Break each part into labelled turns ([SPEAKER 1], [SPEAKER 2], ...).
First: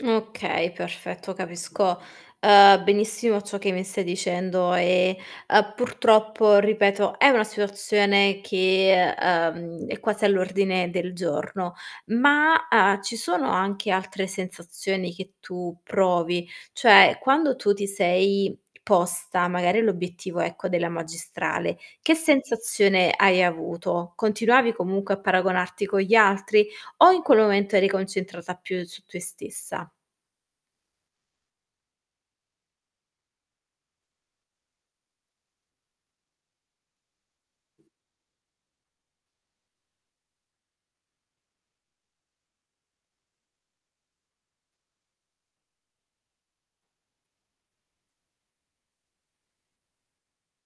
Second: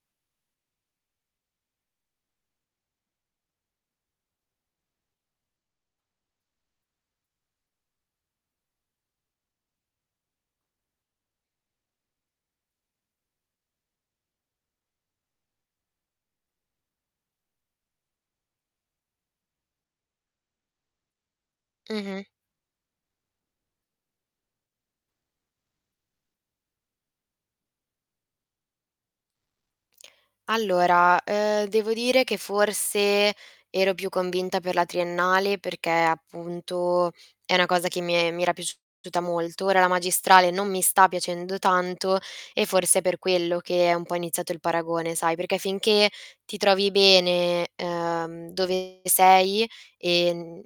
[SPEAKER 1] Okay, perfetto. Capisco, uhm, benissimo ciò che mi stai dicendo, e, uhm, purtroppo, ripeto, è una situazione che, uhm, è quasi all'ordine del giorno. Ma, uhm, ci sono anche altre sensazioni che tu provi? Cioè, quando tu ti sei posta magari l'obiettivo, ecco, della magistrale, che
[SPEAKER 2] Mh-mh.
[SPEAKER 1] sensazione hai avuto? Continuavi comunque a paragonarti con gli altri? O in quel momento eri concentrata più su te stessa?
[SPEAKER 2] Allora, uhm, devo dire che forse ero più convinta per la triennale perché, appunto, è 'na cosa che mi e mi era piaciuta molto. Ora la magistrale non mi sta piacendo tanto, e forse è per quello che è un po' iniziato il paragone, sai, perché finché ti trovi bene, uhm, dove sei, e, mhmm,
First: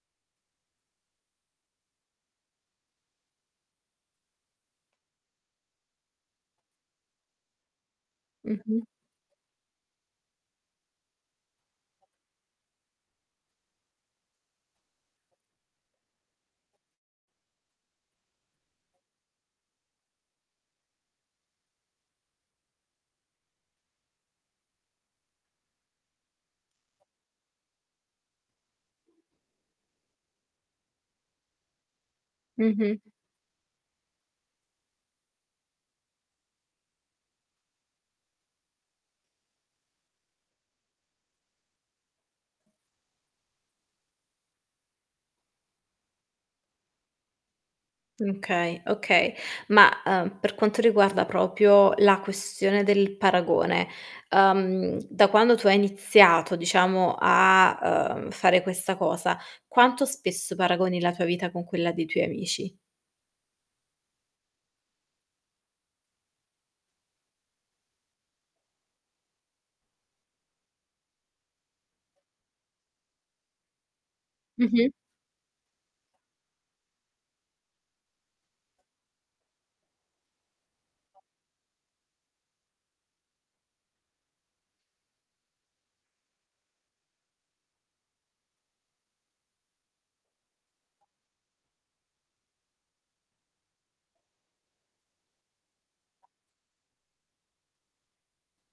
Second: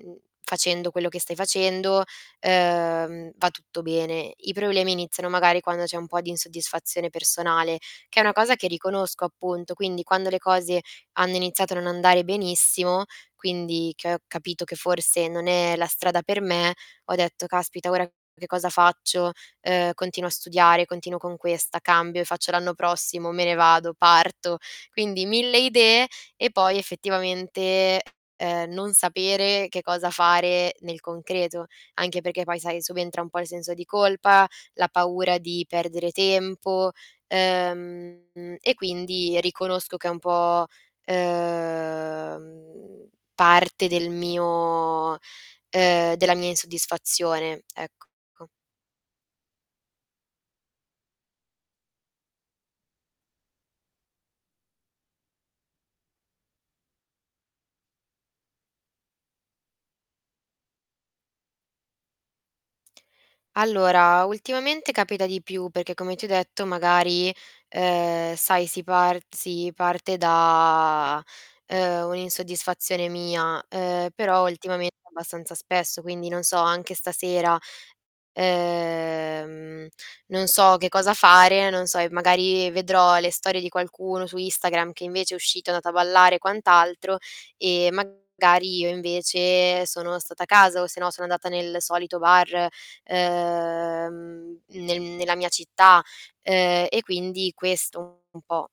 [SPEAKER 2] facendo quello che stai facendo, uhm, va tutto bene. I problemi iniziano, magari, quando c'è un po' di insoddisfazione personale, che è una cosa che
[SPEAKER 1] Mh-mh.
[SPEAKER 2] riconosco, appunto. Quindi, quando le cose hanno iniziato a non andare benissimo quindi, che ho capito che forse non è la strada per me, ho detto: "Caspita ora che cosa faccio? Uhm, continuo a studiare, continuo con questa, cambio e faccio l'anno prossimo, me ne vado, parto?" Quindi 1000 idee, e poi effettivamente, uhm, non sapere che cosa fare nel concreto. Anche perché poi, sai,
[SPEAKER 1] Mh-mh.
[SPEAKER 2] subentra un po' il senso di colpa, la paura di perdere tempo, uhm, e quindi, riconosco che è un po', uhm, parte del mio uhm, della mia insoddisfazione, ecco.
[SPEAKER 1] Okay. Okay. Ma, uhm, per quanto riguarda proprio la questione del paragone, uhm, da quando tu hai iniziato, diciamo, a, uhm, fare questa cosa, quanto spesso paragoni la tua vita con quella dei tuoi amici?
[SPEAKER 2] Allora, ultimamente capita di più, perché come ti ho detto, magari, uhm, sai si par si parte da, uhm, un'insoddisfazione mia, uhm, però
[SPEAKER 1] Mh-mh.
[SPEAKER 2] ultimamente abbastanza spesso. Quindi, non so, anche stasera, uhm, non so che cosa fare, non so, e magari vedrò le storie di qualcuno su Instagram che invece è uscito, è andato a ballare e quant'altro, e magari io invece sono stata a casa, o se no sono andata nel solito bar, ehm, nel nella mia città, uhm, e quindi questo un po'